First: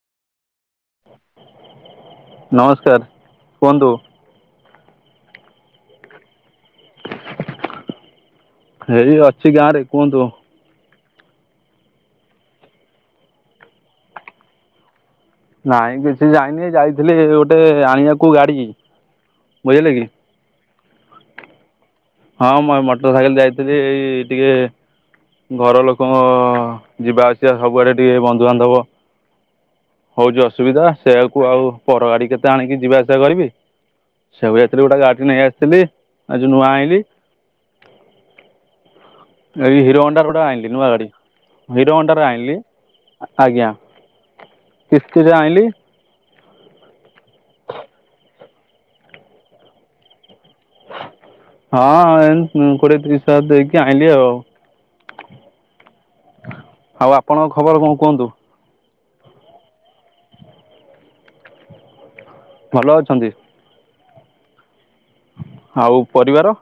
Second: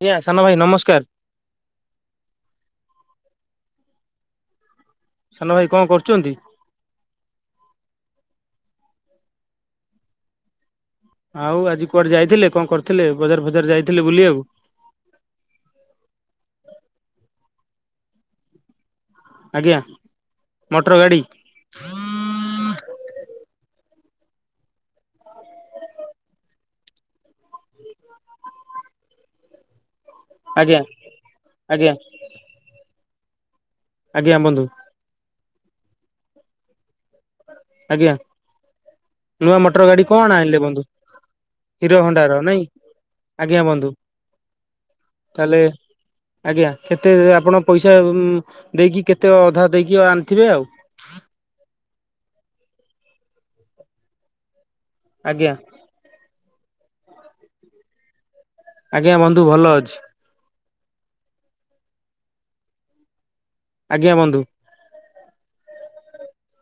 ଆଗିଆଁ ସାନଭାଇ ନମସ୍କାର। ନମସ୍କାର କୁହନ୍ତୁ। ସାନଭାଇ କଣ କରୁଚନ୍ତି? ହେଇ ଅଛି ଗାଁରେ କୁହନ୍ତୁ। ଆଉ ଆଜି କୁଆଡେ ଯାଇଥିଲେ କଣ କରିଥିଲେ ବଜାର ଫଜାର ଯାଇଥିଲେ ବୁଲିବାକୁ? ନାଇଁ କିଛି ଯାଇନି ଏଇ ଯାଇଥିଲି ଗୋଟେ ଆଣିବାକୁ ଗାଡି। ଆଜ୍ଞା ମୋଟର ଗାଡି। ହଁ ମୁଁ ଏ ମଟର ସାଇକେଲ ଯାଇଥିଲି ଏଇ ଟିକେ ଘର ଲୋକଙ୍କ ଯିବା ଆସିବା ସବୁଆଡ଼େ ଟିକେ ବନ୍ଧୁବାନ୍ଧବ ହୋଉଚି ଆଜ୍ଞା ଅସୁବିଧା ସେଇଆକୁ ଆଉ ଆଜ୍ଞା ପର ଗାଡି କେତେ ଆଣିକି ଯିବା ଆସିବା କରିବି। ଆଜ୍ଞା ସେବେ ବନ୍ଧୁ ଯାଇଥିଲି ଗୋଟା ଗାଡି ନେଇ ଆସଥିଲି ଆଜି ନୂଆଁ ଆଇଁଲି। ଆଜ୍ଞା ନୂଆ ଏଇ ମଟର ହିରୋ ଗାଡି ହୋଣ୍ଡାର କଣ ଗୋଟେ ଆଇଁଲେ ଆଣିଲି ବନ୍ଧୁ? ନୂଆ ଗାଡ଼ି ହିରୋ ହୋଣ୍ଡାର ନାଇଁ ଆଜ୍ଞା ବନ୍ଧୁ। କିସ୍ତିରେ ତାହେଲେ ଆଇଁଲି। ଆଜ୍ଞା କେତେ ଆପଣ ପଇସା ଉମ୍ ଦେଇକି କେତେ ଅଧା ଦେଇକି ଆଣିଥିବେ ଆଉ। ହଁ ଏନ୍ ଉଁ କୋଡିଏ ତିରିସଶହ ଦେଇକି ଆଇଁଲି ଆଉ। ଆଗିଆଁ। ଆଉ ଆପଣଙ୍କ ଖବର କଣ କୁହନ୍ତୁ? ଆଜ୍ଞା ବନ୍ଧୁ ଭଲଅଛି। ଭଲଅଛନ୍ତି? ଆଜ୍ଞା ବନ୍ଧୁ। ଆଉ ପରିବାର?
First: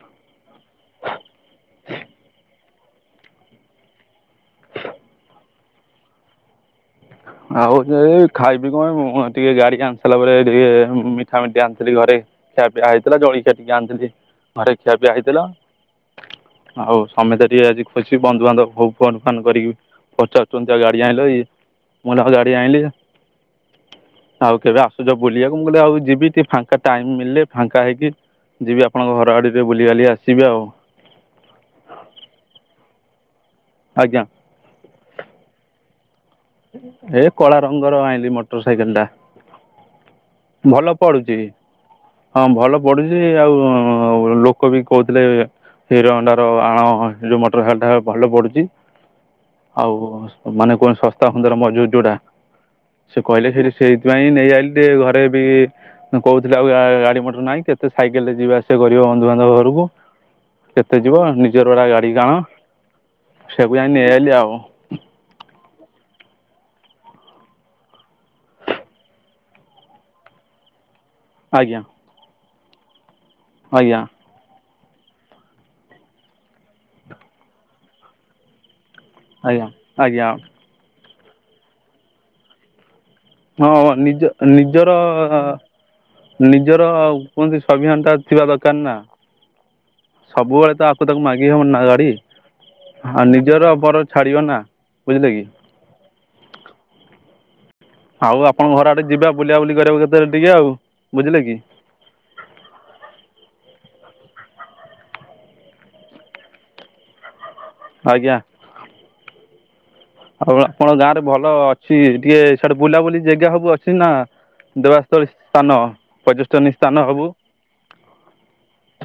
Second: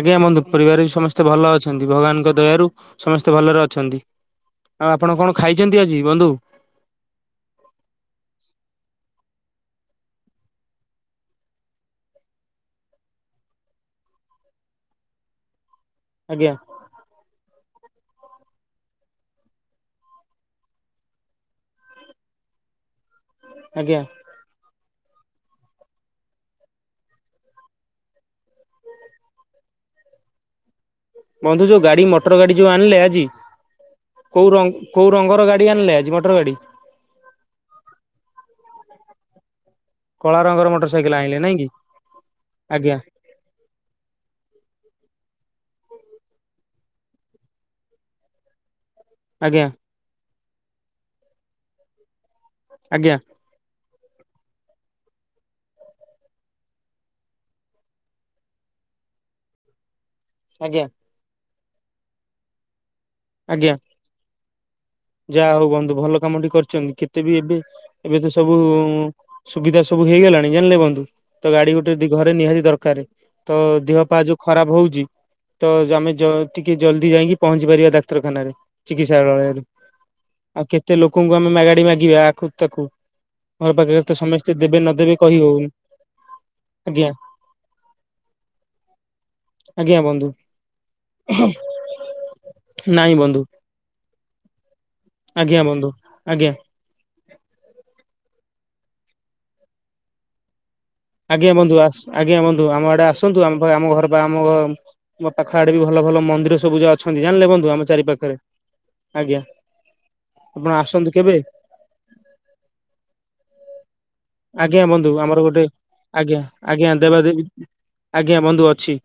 ଆଜ୍ଞା ବନ୍ଧୁ ପରିବାରରେ ବି ସମସ୍ତେ ଭଲଅଛନ୍ତି ଭଗବାନଙ୍କ ଦୟାରୁ। ସମସ୍ତେ ଭଲରେ ଅଛନ୍ତି ଆଉ ଆପଣ କଣ ଖାଇଚନ୍ତି ଆଜି ବନ୍ଧୁ? ଆଉ ଯେ ଏଇ ଖାଇବି କଣ ମୁଁ ଟିକେ ଗାଡି ଆଣି ସାରଲା ପରେ ଟିକେ ମିଠାମିଠି ଆଣିଥିଲି ଘରେ। ଖିଆପିଆ ହେଇଥିଲା ଜଳିଖିଆ ଟିକେ ଆଣିଥିଲି ଘରେ ଖିଆପିଆ ହେଇଥିଲା। ଆଜ୍ଞା। ଆଉ ସମେତେ ଟିକେ ଆଜି ଖୁସି ବନ୍ଧୁବାନ୍ଧବ ହୋଉ ଫୋନ ଫାନ୍ କରିକି ବି ପଚାରୁଚନ୍ତି ଆଉ ଗାଡି ଆଣିଲ ଇ ମୁଁ କହିଲି ହଁ ଗାଡ଼ି ଆଇଁଲି। ଆଜ୍ଞା। ଆଉ କେବେ ଆସୁଚ ବୁଲିବାକୁ ମୁଁ କହିଲି ଆଉ ଯିବି ଟିକେ ଫାଙ୍କା ଟାଇମ ମିଳିଲେ ଫାଙ୍କା ହେଇକି। ଯିବି ଆପଣଙ୍କ ଘର ଆଡ଼େ ଟିକେ ବୁଲିବାଲି ଆସିବେ ଆଉ। ବନ୍ଧୁ ଯୋଉ ଗାଡ଼ି ମଟର ଗାଡ଼ି ଯୋଉ ଆଣଲେ ଆଜି। ଆଜ୍ଞା। କୋଉ ର କୋଉ ରଙ୍ଗର ଗାଡ଼ି ଆଣିଲେ ଆଜି ମଟର ଗାଡ଼ି। ଏ କଳା ରଙ୍ଗର ଆଇଁଲି ମଟର ସାଇକେଲଟା କଳା ରଙ୍ଗର ମୋଟର ଭଲ ସାଇକେଲ ଆଣିଲେ ପଡୁଚି। ନାଇଁ କି ହଁ ଭଲ ଆଜ୍ଞା ପଢୁଚି ଆଉ ଲୋକ ବି କୋହୁଥିଲେ ହିରୋ ହୋଣ୍ଡାର ଆଣ ସେଇ ଯୋଉ ମଟର ସାଇକେଲଟା ଭଲପଡ଼ୁଚି। ଆଜ୍ଞା। ଆଉ ମାନେ କଣ ଶସ୍ତା ସୁନ୍ଦର ମଜବୁତ ଯୋଉଟା ଆଜ୍ଞା ସିଏ କହିଲେ ସେଇଠି ସେଇଥିପାଇଁ ନେଇଆଇଲି ଟିକେ ଘରେ ବି ଉଁ କୋହୁଥିଲେ ଆଉ ଗା ଗାଡିମଟର ନାହିଁ କେତେ ସାଇକେଲରେ ଯିବାଆସିବା କରିବ ବନ୍ଧୁବାନ୍ଧବ ଘରକୁ ଆଜ୍ଞା କେତେ ଯିବ ନିଜର ଗଟା ଗାଡି କାଣ ଆଜ୍ଞା ସେକୁ ଯାଇ ନେଇଗଲି ଆଉ ଯାହା ହଉ ବନ୍ଧୁ ଭଲ କାମ ଟିକ କରିଛନ୍ତି କେତେ ବି ଏବେ ଏବେ ତ ସବୁ ସୁବିଧା ସବୁ ହେଇଗଲାଣି ଜାଣିଲେ ବୁନ୍ଧୁ ତ ଗାଡି ଆଜ୍ଞା ଗୋଟେି ଘରେ ନିହାତି ଦରକାର ତ ଆଜ୍ଞା ଦେହ ପାହା ଯୋ ଖରାପ ହଉଛି ତ ଆମେ ଟିକେ ଜଲଦି ଯାଇକି ପହଞ୍ଚି ପାରିବା ଡାକ୍ତରଖାନାରେ ଚିକିତ୍ସାଳୟରେ ଆଜ୍ଞା ଆଜ୍ଞା ଆଉ କେତେ ଲୋକଙ୍କୁ ଆମେ ମାଗାଡି ମାଗିବା ଆ ତାକୁ ହଁ ଘର ପାଖରେ ତ ନିଜ ସମସ୍ତେ ଦେବେ ନିଜର ନଦେବେ କହି ହଉନି ନିଜର ଆ ଆଜ୍ଞା କୁହନ୍ତି ସଭ୍ୟାନ୍ତା ଥିବା ଦରକାର ନା ଆଜ୍ଞା ବନ୍ଧୁ ସବୁବେଳେ ତ ଆଖକୁ ତାକୁ ମାଗି ହବନି ନା ଗାଡି ନାଇଁ ହ ବନ୍ଧୁ ନିଜର ବର ଛାଡିବ ନା ବୁଝିଲେ କି ଆଜ୍ଞା ବନ୍ଧୁ ଆଜ୍ଞା ଆଉ ଆପଣ ଘର ଆଡେ ଯିବା ବୁଲିବା ବୁଲି କରିବାିବକୁ କେତେ ଟିକେ ଆଉ ବୁଝିଲେ ଆଜ୍ଞା କି ବନ୍ଧୁ ଆଜ୍ଞା ବନ୍ଧୁ ଆମ ଆଡେ ଆସନ୍ତୁ ଆମ ଆମ ଘର ବା ଆମ ମୋ ପାଖ ଆଡେ ବି ଭଲ ଭଲ ମନ୍ଦି ସବୁାଉ ଅଛନ୍ତି ଜାଣିଲେ ବୁମେ ଚାରି ଆଜ୍ଞା ପାଖରେ ଆଜ୍ଞା ଆପଣ ଆସନ୍ତୁ କେବେ ସ ଟିକେ ସେଟେ ବୁଲାବୁଲି ଜାଗା ସବୁ ଅଛି ନା ଆଜ୍ଞା ବନ୍ଧୁ ଦେବାସ୍ଥଳୀ ଆମର ଗୋଟେ ସ୍ଥାନ ଆଜ୍ଞା ପର୍ଯ୍ୟଟନୀ ଆଜ୍ଞା ସ୍ଥାନ ସବୁ ଦେବାଦବୀ ଆଜ୍ଞା ବନ୍ଧୁ ଅଛି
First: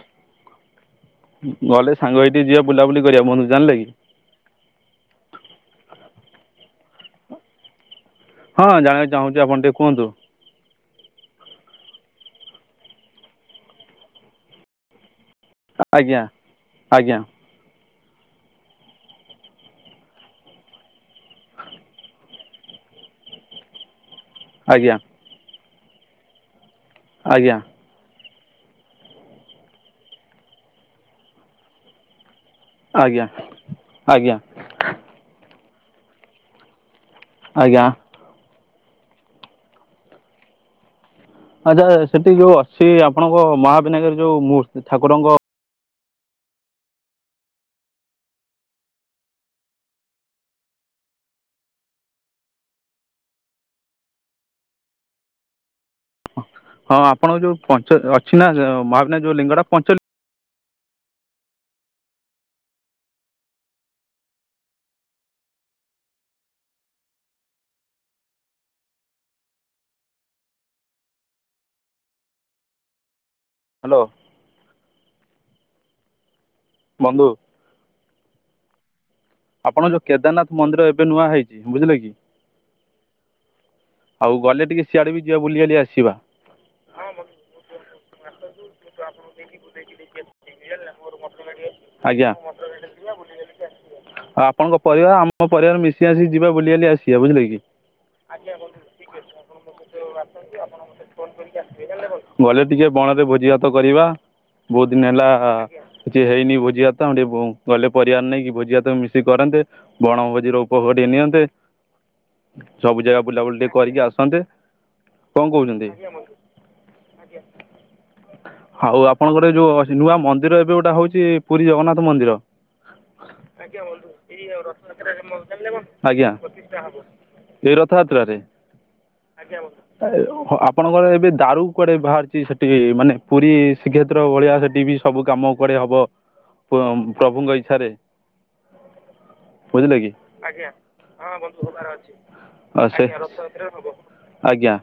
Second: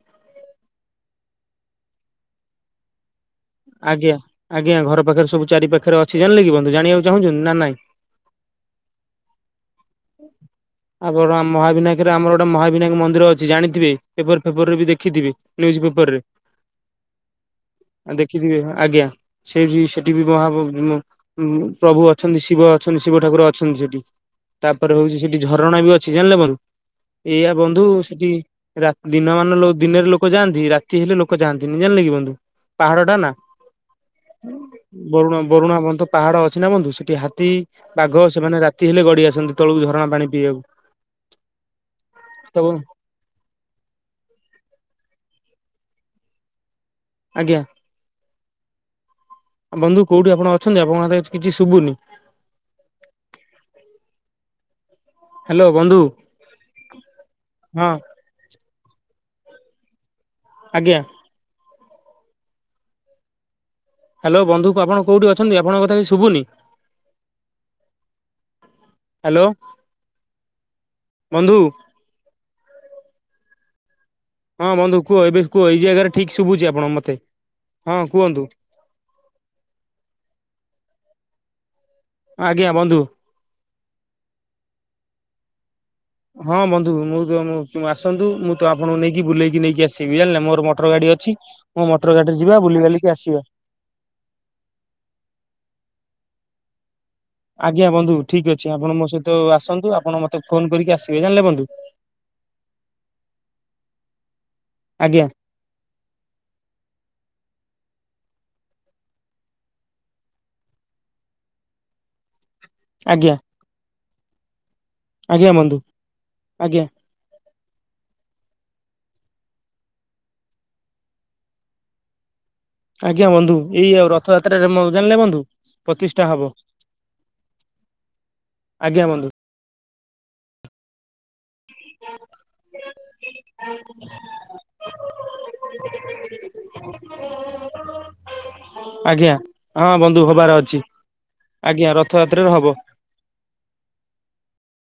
ଗଲେ ସାଙ୍ଗ ଏଇଠି ଯିବା ବୁଲାବୁଲି କରିବା ମନୁ ଆଜ୍ଞା ଆଜ୍ଞା ଘର ପାଖରେ ସବୁ ଚାରି ପାଖରେ ଅଛି ଜାଣିଲେ କି ବନ୍ଧୁ ଜାଣିବାକୁ ଚାହୁଁଛନ୍ତି ନା ନାଇଁ ହଁ ଜଣିବାକୁ ଚାହୁଁଛି ଆପ ଟିକେ କୁହନ୍ତୁ ଆପ ମହାବିନାୟକରେ ଆମର ଗୋଟେ ମହାବିନାୟ ମନ୍ଦିର ଅଛି ଜାଣିଥିବେ ଫେବୃାରୀ ଫେବୃୟାରୀ ବି ଦେଖିଥିବେ ୁଜ ପେପର ରେ ଆଜ୍ଞା ଆଜ୍ଞା ଦେଖିଥିବେ ଆଜ୍ଞା ସେ ବି ସେଠି ବି ମହା ଉ ପ୍ରଭୁ ଅଛନ୍ତି ଶିବ ଅଛନ୍ତି ଶିବ ଠାକୁର ଅଛନ୍ତି ସେଠି ତାପରେ ଆଜ୍ଞା ହଉଛି ସେଠି ଝରଣା ବି ଅଛି ଜାଣିଲେ ବନ୍ଧୁ ଏଇଆା ଆଜ୍ଞା ବନ୍ଧୁ ସେଠି ଦିନ ମାନ ଦିନରେ ଲୋକ ଯାଆନ୍ତି ରାତି ହେଲେ ଲୋକ ଯାଆନ୍ତିନି ଜାଣିଲେ କିୁନ୍ଧୁ ପାହାଡ ଟା ଆଜ୍ଞା ନା ଆଜ୍ଞା ବରୁଣା ବରୁଣା ତ ପାହାଡ ଅଛି ନା ବନ୍ଧୁ ସେଠି ରାତି ଆଜ୍ଞା ବାଘ ସେମାନେ ରାତି ହେଲେ ଗଡି ଆସନ୍ତି ତଳକୁ ଝରଣା ପାଣି ପିଇବାକୁ ଆଚ୍ଛା ସେଠି ତ ଯୋଉ ଅଛି ଆପଣଙ୍କ ମହାବିନାୟରରେ ଯୋଉ ମୂର୍ତ୍ତି ଠାକୁରଙ୍କ ଆଜ୍ଞା ବନ୍ଧୁ କୋଉଠି ଆପଣ ଅଛନ୍ତି ଆପଣଙ୍କ କିଛି ଶୁଭୁନି ହ୍ୟାଲୋ ବନ୍ଧୁ ହଁ ଆପଣଙ୍କ ଯୋଉ ହଁ ପଞ୍ଚ ଅଛି ନା ମହାବିନ ଯୋଉ ଲିଙ୍ଗଟା ପଞ୍ଚ ଆଜ୍ଞା ହ୍ୟାଲୋ ବନ୍ଧୁ ଆପଣ କୋଉଠିଛନ୍ତି ଆପଣଙ୍କ କଥା କି ଶୁଭୁନି ହ୍ୟାଲୋ ବନ୍ଧୁ ହ୍ୟାଲୋ ହଁ ବନ୍ଧୁ କୁହ ଏବେ କୁହ ଏଇ ଜାଗାରେ ଠିକ୍ ଶୁଭୁଛି ଆପଣ ମୋତେ ବନ୍ଧୁ ହଁ କୁହନ୍ତୁ ଆପଣ ଯୋଉ କେଦାରନାଥ ମନ୍ଦିର ଏବେ ନୂଆ ହେଇଛି ବୁଝିଲେ କି ଆଜ୍ଞା ବନ୍ଧୁ ଆଉ ଗଲେ ଟିକେ ସିଆଡ଼େ ବି ଯିବା ବୁଲିିବାାଲି ଆସିବା ହଁ ବନ୍ଧୁ ମୁଁ ତ ଆସନ୍ତୁ ମୁଁ ତ ଆପଣଙ୍କୁ ନେଇକି ବୁଲେଇକି ନେଇକି ଆସିବି ଜାଣିଲ ମୋର ମୋଟର ଗାଡି ଅଛି ହଁ ମଟର ଆଜ୍ଞା ଗାଡିରେ ଯିବା ବୁଲି ବାଲିକି ଆସିବା ଆଉ ଆପଣଙ୍କ ପରିବାର ଆମ ପରିବାର ମିଶି ଆସିି ଯିବାେ ବୁଲିିବାଲି ଆସ ଆଜ୍ଞା ବନ୍ଧୁ ଠିକ ଅଛି ଆପଣ ମୋ ସହିତ ଆସନ୍ତୁ ଆପଣ ମତେ ଫୋନ କରିକି ଆସିବେ ଜାଣିଲେ ବନ୍ଧୁ। ଗଲେ ଟିକେ ବଣରେ ଭୋଜି ଭାତ କରିବା ବହୁତ ଦିନ ଆଜ୍ଞା ହେଲା। କିଛି ହେଇନି ଭୋଜିଆତ ଟିକେ ଗଲେ ପରିବାର ନେଇକି କି ଭୋଜିଆତ। ମିଶି କରନ୍ତେ, ବଣଭୋଜି ର ଉପଭୋଗ ନିଅନ୍ତେ। ସବୁ ଜାଗା ଆଜ୍ଞା ବୁଲାବୁଲି ଟିକେ କରିକି ଆସନ୍ତେ। କଣ ଆଜ୍ଞା ବନ୍ଧୁ, କହୁଛନ୍ତି ଆଜ୍ଞା। ହଉ ଆପଣଙ୍କର ଯୋଉ ନୂଆ ମନ୍ଦିର ଏବେ ଗୋଟେ ହଉଛି, ପୁରୀ ଜଗନ୍ନାଥ ମନ୍ଦିର। ଆଜ୍ଞା ବନ୍ଧୁ ଆଜ୍ଞା ଏଇ ଆଉ ବନ୍ଧୁ, ଏଇ ରଥଯାତ୍ରାରେ ମୋ ରଥଯାତ୍ରା ଜାଣିଲେ ବନ୍ଧୁ ହବ ପ୍ରତିଷ୍ଠା ଆଜ୍ଞା। ହବ ଏଇ ରଥଯାତ୍ରରେ, ଆଜ୍ଞା ବନ୍ଧୁ ଆଜ୍ଞା ବନ୍ଧୁ। ଆପଣଙ୍କର ଏବେ ଦାରୁ କୁଆଡ଼େ ବାହାରିଛି ସେଠି ମାନେ, ପୁରୀ ଶ୍ରୀକ୍ଷେତ୍ର ଭଳିଆ ସେଠି ବି। ସବୁ କାମ କୁଆଡେ ହବ ପ୍ରଭୁଙ୍କ ଇଛାରେ। ଆଜ୍ଞା, ହଁ ବନ୍ଧୁ ହବାର ଅଛି। ହଁ ବନ୍ଧୁ, ଆଜ୍ଞା ହବାର ଅଛି, ରଥଯାତ୍ରାରେ ହବ ଆ ସେ ରଥଯାତ୍ରା ହବ। ଆଜ୍ଞା।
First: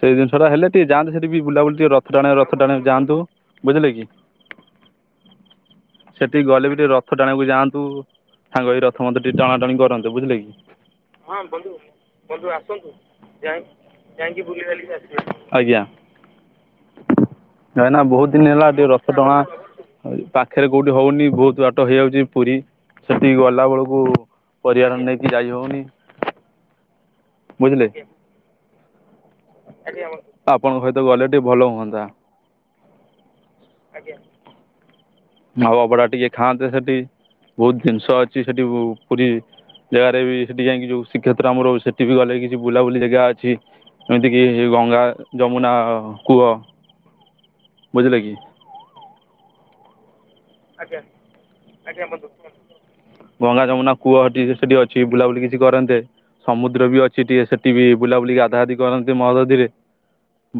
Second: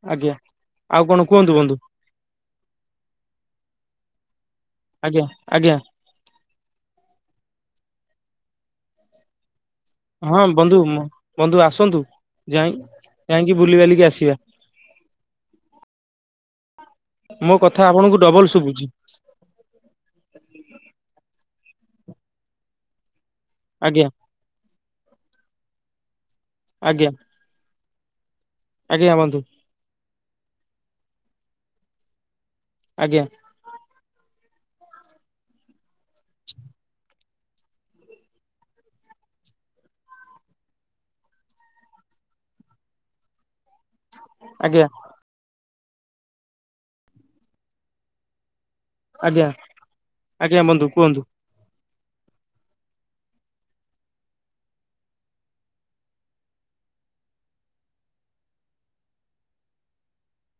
ସେଇ ଆଜ୍ଞା ଜିନିଷ ଟା ହେଲେ ଟିକେ ଆଉ ଯାଆନ୍ତ କଣ ସେଠି କୁହନ୍ତୁ ବନ୍ଧୁ ବୁଲାବୁଲି ଟିକେ ରଥ ଟାଣେ ରଥ ଟାେ ଯାନ୍ତୁଝିଲେ କି? ଆଜ୍ଞା ଆଜ୍ଞା। ସେଠିକି ଗଲେ ବି ଟିକେ ରଥ ଟାଣିବାକୁ ଯାଆନ୍ତୁ, ସାଙ୍ଗ ହେଇ ରଥ ମଧ୍ଯ ଟିକେ ଟାଣା ଟାଣି କରନ୍ତୁ। ବୁଝିଲେ ହଁ କି ବନ୍ଧୁ ବନ୍ଧୁ ଆସନ୍ତୁ ଯାଇ ଯାଇକି ବୁଲିିବାଲିକି ଆସିବା। ଆଜ୍ଞା, ମୋ କଥା କାଇଁନା ଆପଣଙ୍କୁ ବହୁତ ଡବଲ ଦିନ ହେଲା ଶୁଭୁଛି ଟିକେ ରଥ ଟଣା। ଉ ପାଖରେ କୋଉଠି ହଉନି, ବହୁତ ବାଟ ହେଇଯାଉଛି ପୁରୀ ସେଠି ଗଲା ବେଳକୁ। ଆଜ୍ଞା ପରିବାର ନେଇକି ଯାଇହଉନି। ଆଜ୍ଞା। ବୁଝିଲେ କି? ଆଜ୍ଞା ବନ୍ଧୁ। ଆପଣଙ୍କ ସହିତ ଗଲେ ଟିକେ ଭଲ ହୁଅନ୍ତା। ଆଜ୍ଞା। ଆଉ ଅବଡା ଟିକେ ଖାଆନ୍ତେ ସେଠି, ବହୁତ ଜିନିଷ ଅଛି ସେଠି ପୁରୀ। ଜାଗାରେ ବି ସେଠି ଯାଇକି ଯୋଉ ଶ୍ରୀକ୍ଷେତ୍ର ଆମର ସେଠି ଗଲେ କିଛି ବୁଲାବୁଲି ଜାଗା ଅଛି। ଏମିତିକି ଆଜ୍ଞା ଗଙ୍ଗା ଯମୁନା କୂଅ ବୁଝିଲେ କି? ଆଜ୍ଞା ଆଜ୍ଞା ବନ୍ଧୁ କୁହନ୍ତୁ? ଗଙ୍ଗା ଯମୁନା କୂଅ ହଛି ସେଠି ଅଛି, ବୁଲାବୁଲି କିଛି କରନ୍ତେ। ସମୁଦ୍ର ବି ଅଛି ଟିକେ ସେଠି ବି ବୁଲାବୁଲି ଗାଧାଗାଧି କରନ୍ତି ମହୋଦଧିରେ।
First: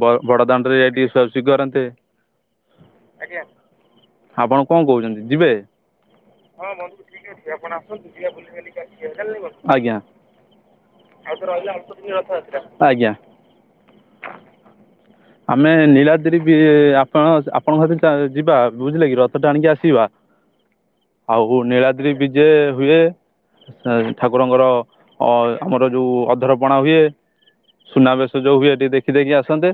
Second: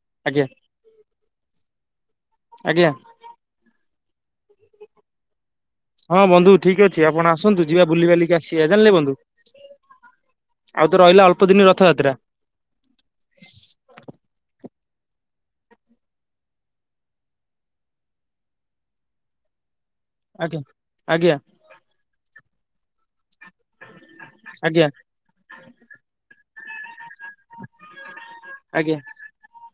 ବ ଆଜ୍ଞା ବଡଦାଣ୍ଡ ରେ ଟିକେ ଶୁଆଶୁଇ କରନ୍ତେ। ଆଜ୍ଞା। ଆଜ୍ଞା, ଆପଣ କଣ କହୁଛନ୍ତି ଯିବେ? ବନ୍ଧୁ ହଁ ଠିକ ବନ୍ଧୁ ଆପଣ ଠିକ ଅଛି, ଆପଣ ଆସନ୍ତୁ ଯିବା ଆସିବା ବୁଲିବାଲିକି ଜାଣିଲେ ବନ୍ଧୁ ଆସିବା, ଆଜ୍ଞା। ଆଉ ତ ରହିଲା ଅଳ୍ପ ଦିନ ରଥଯାତ୍ରା। ଆଜ୍ଞା। ଆମେ ନିଳାଦ୍ରି ବି ଆପଣ ଆପଣଙ୍କ ଯିବା ବୁଝିଲେ କିି? ରଥ। ରଥ ଟାଣିକି ଆସିବା, ଆଜ୍ଞା ଆଜ୍ଞା ଆଉ ନିଳାଦ୍ରି ବିଜେ ହୁଏ। ଠାକୁରଙ୍କର ଆଜ୍ଞା ଅ ଆମର ଯୋଉ ଅଧରପଣା ହୁଏ। ସୁନାବେଶ ଯୋଉ ହୁଏ ଟିକେ ଆଜ୍ଞା ଦେଖିଦେଇକି ଆସନ୍ତେ।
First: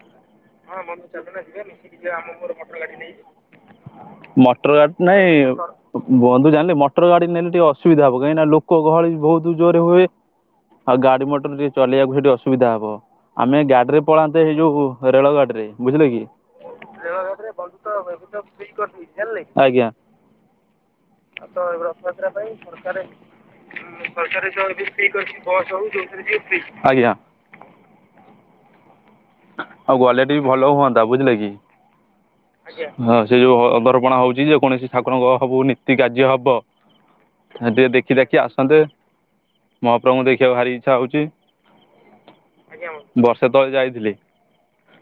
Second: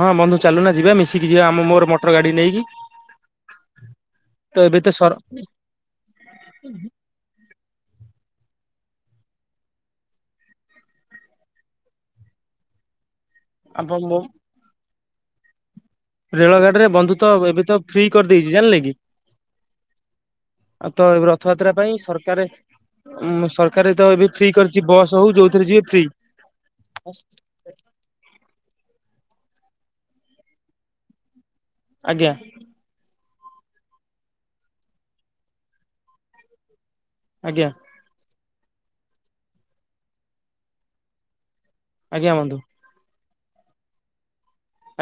ହଁ ବନ୍ଧୁ ଚାଲୁନା ଯିବା ମିଶିକି ଯିବା ଆମ ମୋର ମୋଟର ଗାଡି ନେଇକି। ତ ମଟର ଏବେ ତ ଗାଡି ସର ନାଇଁ ବନ୍ଧୁ ଜାଣିଲି ମ? ମୋଟର ଗାଡି ନେଲେ ଟିକେ ଅସୁବିଧା ହବ, କାହିଁକି ନା ଲୋକ ଗହଳି ବହୁତ ଜୋରେ ହୁଏ। ଆଉ ଗାଡି ମଟର ଟିକେ ଚଲେଇବାକୁ ସେଇଠି ଅସୁବିଧା ହବ। ଆମେ ଆମ ଗାଡିରେ ମୋ ପଳାନ୍ତେ ଏଇ ଯୋଉ ରେଳ ଗାଡି ରେ, ବୁଝିଲେ କି? ରେଳ ଗାଡିରେ, ବନ୍ଧୁ ତ, ଏବେ ତ, ଫ୍ରି କରିଦେଇଛି ଜାଣିଲେ କି? ଆଜ୍ଞା ଆଉ ତ ଏ ରଥଯାତ୍ରା ପାଇଁ ସରକାର ସରକାର ତ ଏବେ ଫ୍ରି। କରିଛି ହଉ ଯୋଉଥିରେ ବସ୍ ଯିବେ ହଉ ଫ୍ରି ଯୋଉଥିରେ ଯିବେ ଫ୍ରୀ, ଆଜ୍ଞା। ଆଉ ଗଲେ ଟିକେ ଭଲ ହୁଅନ୍ତା, ବୁଝିଲେ କି? ଆଜ୍ଞା। ହଁ ସେ ଯୋଉ ଅଧରପଣା ହଉଛି, ଯେ କୌଣସି ଠାକୁରଙ୍କ ହବୁ ନୀତି କାର୍ଯ୍ୟ ହବ। ଆଜ୍ଞା ଟିକେ ଦେଖି ଦେଖି ଆସନ୍ତେ ମହାପ୍ରଭୁଙ୍କୁ ଦେଖିବାକୁ ଭାରି ଇଚ୍ଛା ହଉଛି। ଆଜ୍ଞାନ୍ତୁ। ଆଜ୍ଞା ହଁ ବର୍ଷେ ତଳେ ଯାଇଥିଲି।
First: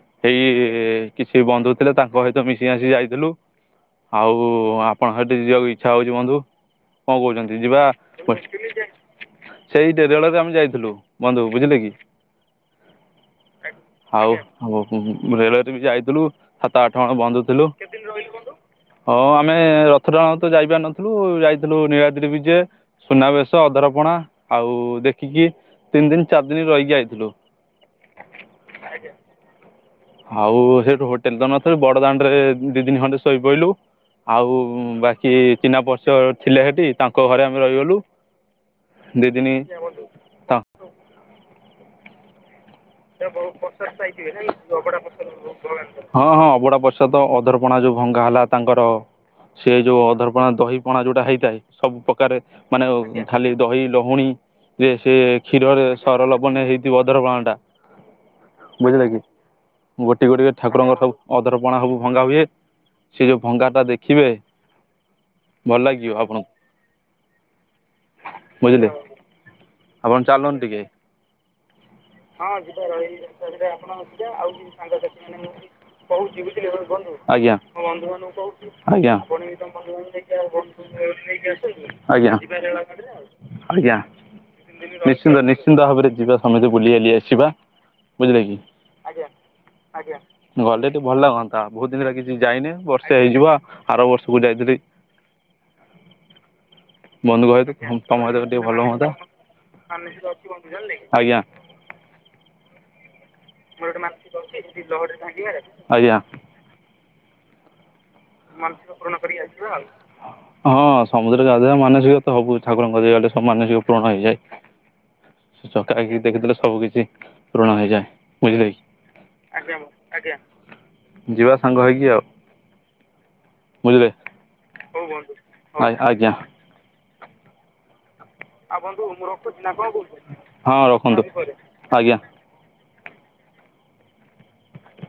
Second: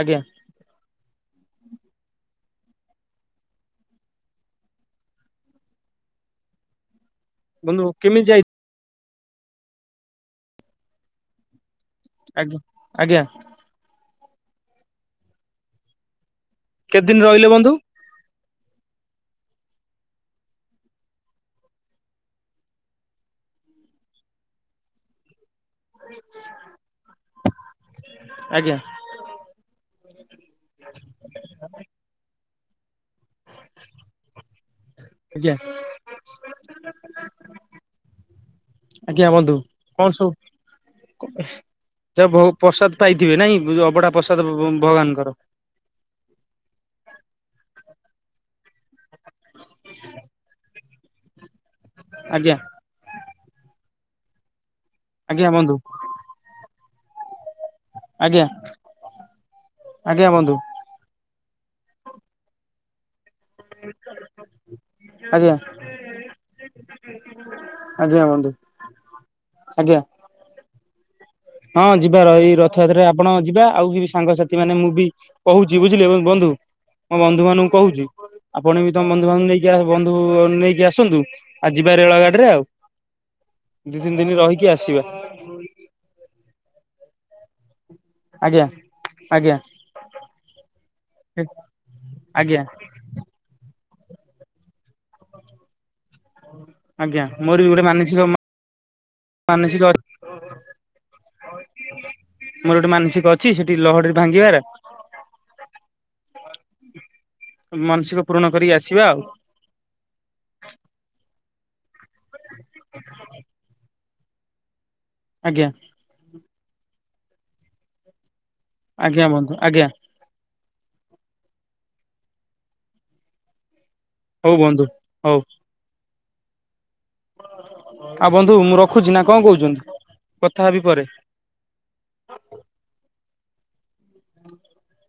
ଆଜ୍ଞା। କିଛି ବନ୍ଧୁ ଥିଲେ ତାଙ୍କ ସହିତ ମିଶି ଆସି ଯାଇଥିଲୁ। ଆଉ ଆପଣ ସେଠି ଯିବାକୁ ଇଚ୍ଛା ହଉଛି ବନ୍ଧୁ କଣ କହୁଛନ୍ତି ଯିବା ବନ୍ଧୁ କେମିତି ଯାଇ ସେଇ ରେଳରେ ଆମେ ଯାଇଥିଲୁ ବନ୍ଧୁ ବୁଝିଲେ କି। ଆଜ୍ଞା ଆଜ୍ଞା। ଆଉ ହଉ ରେଳୱରେ ବି ଯାଇଥିଲୁ ସାତ ଆଠ କେତେ ଦିନ ଜଣ ବନ୍ଦ ରହିଲେ ଥିଲୁ। ବନ୍ଧୁ ହଁ ଆମେ ରଥଡାଣ ତ ଯାଇପାର ନଥିଲୁ ଯାଇଥିଲୁ ନୀଳାଦି ବି ଯିଏ। ସୁନାବେଶ ଅଧରପଣା ଆଉ ଦେଖିକି ତିନି ଦିନ ଚାରି ଦିନ ରହିକି ଆଇଥିଲୁ। ଆଜ୍ଞା। ଆଉ ସେଇଠୁ ହୋଟେଲ ତ ନଥ ବଡ ଦାଣ୍ଡ ରେ ଦି ଦିନ ଖଣ୍ଡେ ଶୋଇପଲୁ ଆଉ ବାକି ଆଜ୍ଞା ଚିନା ପରିଚୟ ଥିଲେ ସେଠି ତାଙ୍କ ଘରେ ଆମେ ରହିଗଲୁ ଆଜ୍ଞା ଦୁଇ ହୁନ୍ତୁ କଣ ଦିନ ସବୁ ଯ ବହୁ ପ୍ରସାଦ ପାଇଇଥିବେ ନାଇଁ ଅବଡ଼ା ପ୍ରସାଦ ଭଭଭ ଭଗବାନଙ୍କର। ହଁ ହଁ ଅବୁଡା ପ୍ରସାଦ ତ ଅଧରପଣା ଯୋଉ ଭଙ୍ଗା ହେଲା ତାଙ୍କର ସେ ଯୋଉ ଅଧରପଣା ଦହି ପଣା ଯୋଉଟା ହେଇଥାଏ ସବୁ ଆଜ୍ଞା ପ୍ରକାରାରେ ମାନେ ଖାଲି ଦହି ଲହୁଣୀ ଯେ ସେ ଆଜ୍ଞା ବନ୍ଧୁ କ୍ଷୀରରେ ସର ଲୋବନ ହେଇଥିବ ଅଧରପଣା ଟା। ଆଜ୍ଞା ବୁଝିଲେ କି ଆଜ୍ଞା ଗୋଟେ ଗୋଟିକ ବନ୍ଧୁ ଠାକୁରଙ୍କର ସବୁ ଅଧରପଣା ସବୁ ଭଙ୍ଗା ହୁଏ ସେ ଯେଉଁ ଭଙ୍ଗାଟା ଦେଖିବେ ଆଜ୍ଞା ଭଲ ଲାଗିବ ଆପଣଙ୍କୁ। ଆଜା ବନ୍ଦୁ। ବୁଝିଲେ। ଆଜ୍ଞା। ଆପଣ ଚାଲନ୍ ଟିକେ। ହଁ ଯିବାର ହଁ ଏଇ ଯିବା ର ରଥଯାତ୍ରାରେ ଆପଣ ରା ଯିବା ସେଟା ଆଉ ବି ଆପଣଙ୍କଟା ସାଙ୍ଗସାଥି ଆଉ ଯ ମାନେ ମୁଁ ବି ସାଙ୍ଗସାଥି ମାନେ ମୁଁ କହୁଛି ବୁଝିଲେ କହୁଛି ବନ୍ଧୁ ବୁଝିଲେ। ମୋ ବନ୍ଧୁ ଆଜ୍ଞା ମାନଙ୍କୁ କହୁଛି ବନ୍ଧୁଙ୍କୁ କହୁଛି କୁ ଆପଣ ବି [unintelligible] ତମ ବନ୍ଧୁବାନ୍ଧୁ ନେଇକି ବନ୍ଧୁ ନେଇକି ଆସନ୍ତୁ ଆଉ ଯିବା ରେଳ ଆଜ୍ଞା ଗାଡିରେ ଆଉ ଦି ତିନି ଦିନ ରହିକି ଆସିବା ଆଜ୍ଞା ନିଶ୍ଚିନ୍ତ ନି୍ଚ। ନିଶ୍ଚିତ ଭାବରେ ଯିବା ସମସ୍ତେ ବୁଲି ବାଲି ଆସିବା। ଆଜ୍ଞା ଆଜ୍ଞା। ଆଜ୍ଞା ଗଲେ ଟି ଭଲ ଲାଗନ୍ତା ବହୁତ ଦିନିଲା କିଛି ଆଜ୍ଞା ଯାଇନି ବର୍ଷେ ହେଇଯିବ ଆ ଆର ବର୍ଷକୁ ଯାଇଥିଲି ଆଜ୍ଞା ବନ୍ଧୁ ମୋର ବି ଭାଇଟି ଗୋଟେ ହୁଁ ମାନସିକ ତମ ଆଗେ ଟିକେ ଭଲ ହୁଅନ୍ତା। ମାନସିକ ଆ ଅଛି ବୁ ଆଜ୍ଞା [unintelligible] ମୋର ଗୋଟେ ମାନସିକ ଅଛି ସେଠି ଲହଢି ଭାଙ୍ଗିବାର। ଲହଢି ଭାଙ୍ଗିବେ? ଆଜ୍ଞା। ମାନସିକ ପୁରଣ ମାନସିକ ପୁରଣ କରି ଆସିବା ଆଉ ହଁ ସମୁଦ୍ର ଗାଧେଇବା ମାନସିକ ହବୁ ଇଛା କଣ ଯିଆଡେ ସମାନ ଜିଓ ପୂରଣ ହେଇଯାଏ। ଆଜ୍ଞା। କାହିକି ଦେଖିଥିଲେ ସବୁ କିଛି ପୁଋଣ ହେଇଯାଏ ବୁଝିଲେ କି ଆଜ୍ଞା ବନ୍ଧୁ ଆଜ୍ଞା। ଆଜ୍ଞା ଯିବା ସାଙ୍ଗ ହେଇକି ଆଉ। ବୁଝିଲେ ହଉ ବନ୍ଧୁ କଣ କୁହନ୍ତୁ ହଉ ଆ ଆଜ୍ଞା। ଆଉ ବନ୍ଧୁ। ମୁଁ ଆପଣଙ୍କୁ ରଖୁଛି ନା ମୁଁ କଣ ରଖୁଛି ନା କହୁଛନ୍ତି କଣ କହୁଛନ୍ତି। କଥା ହେବି ହଁ ପରେ ରଖନ୍ତୁ ହଁ ଆଜ୍ଞା। [unintelligible]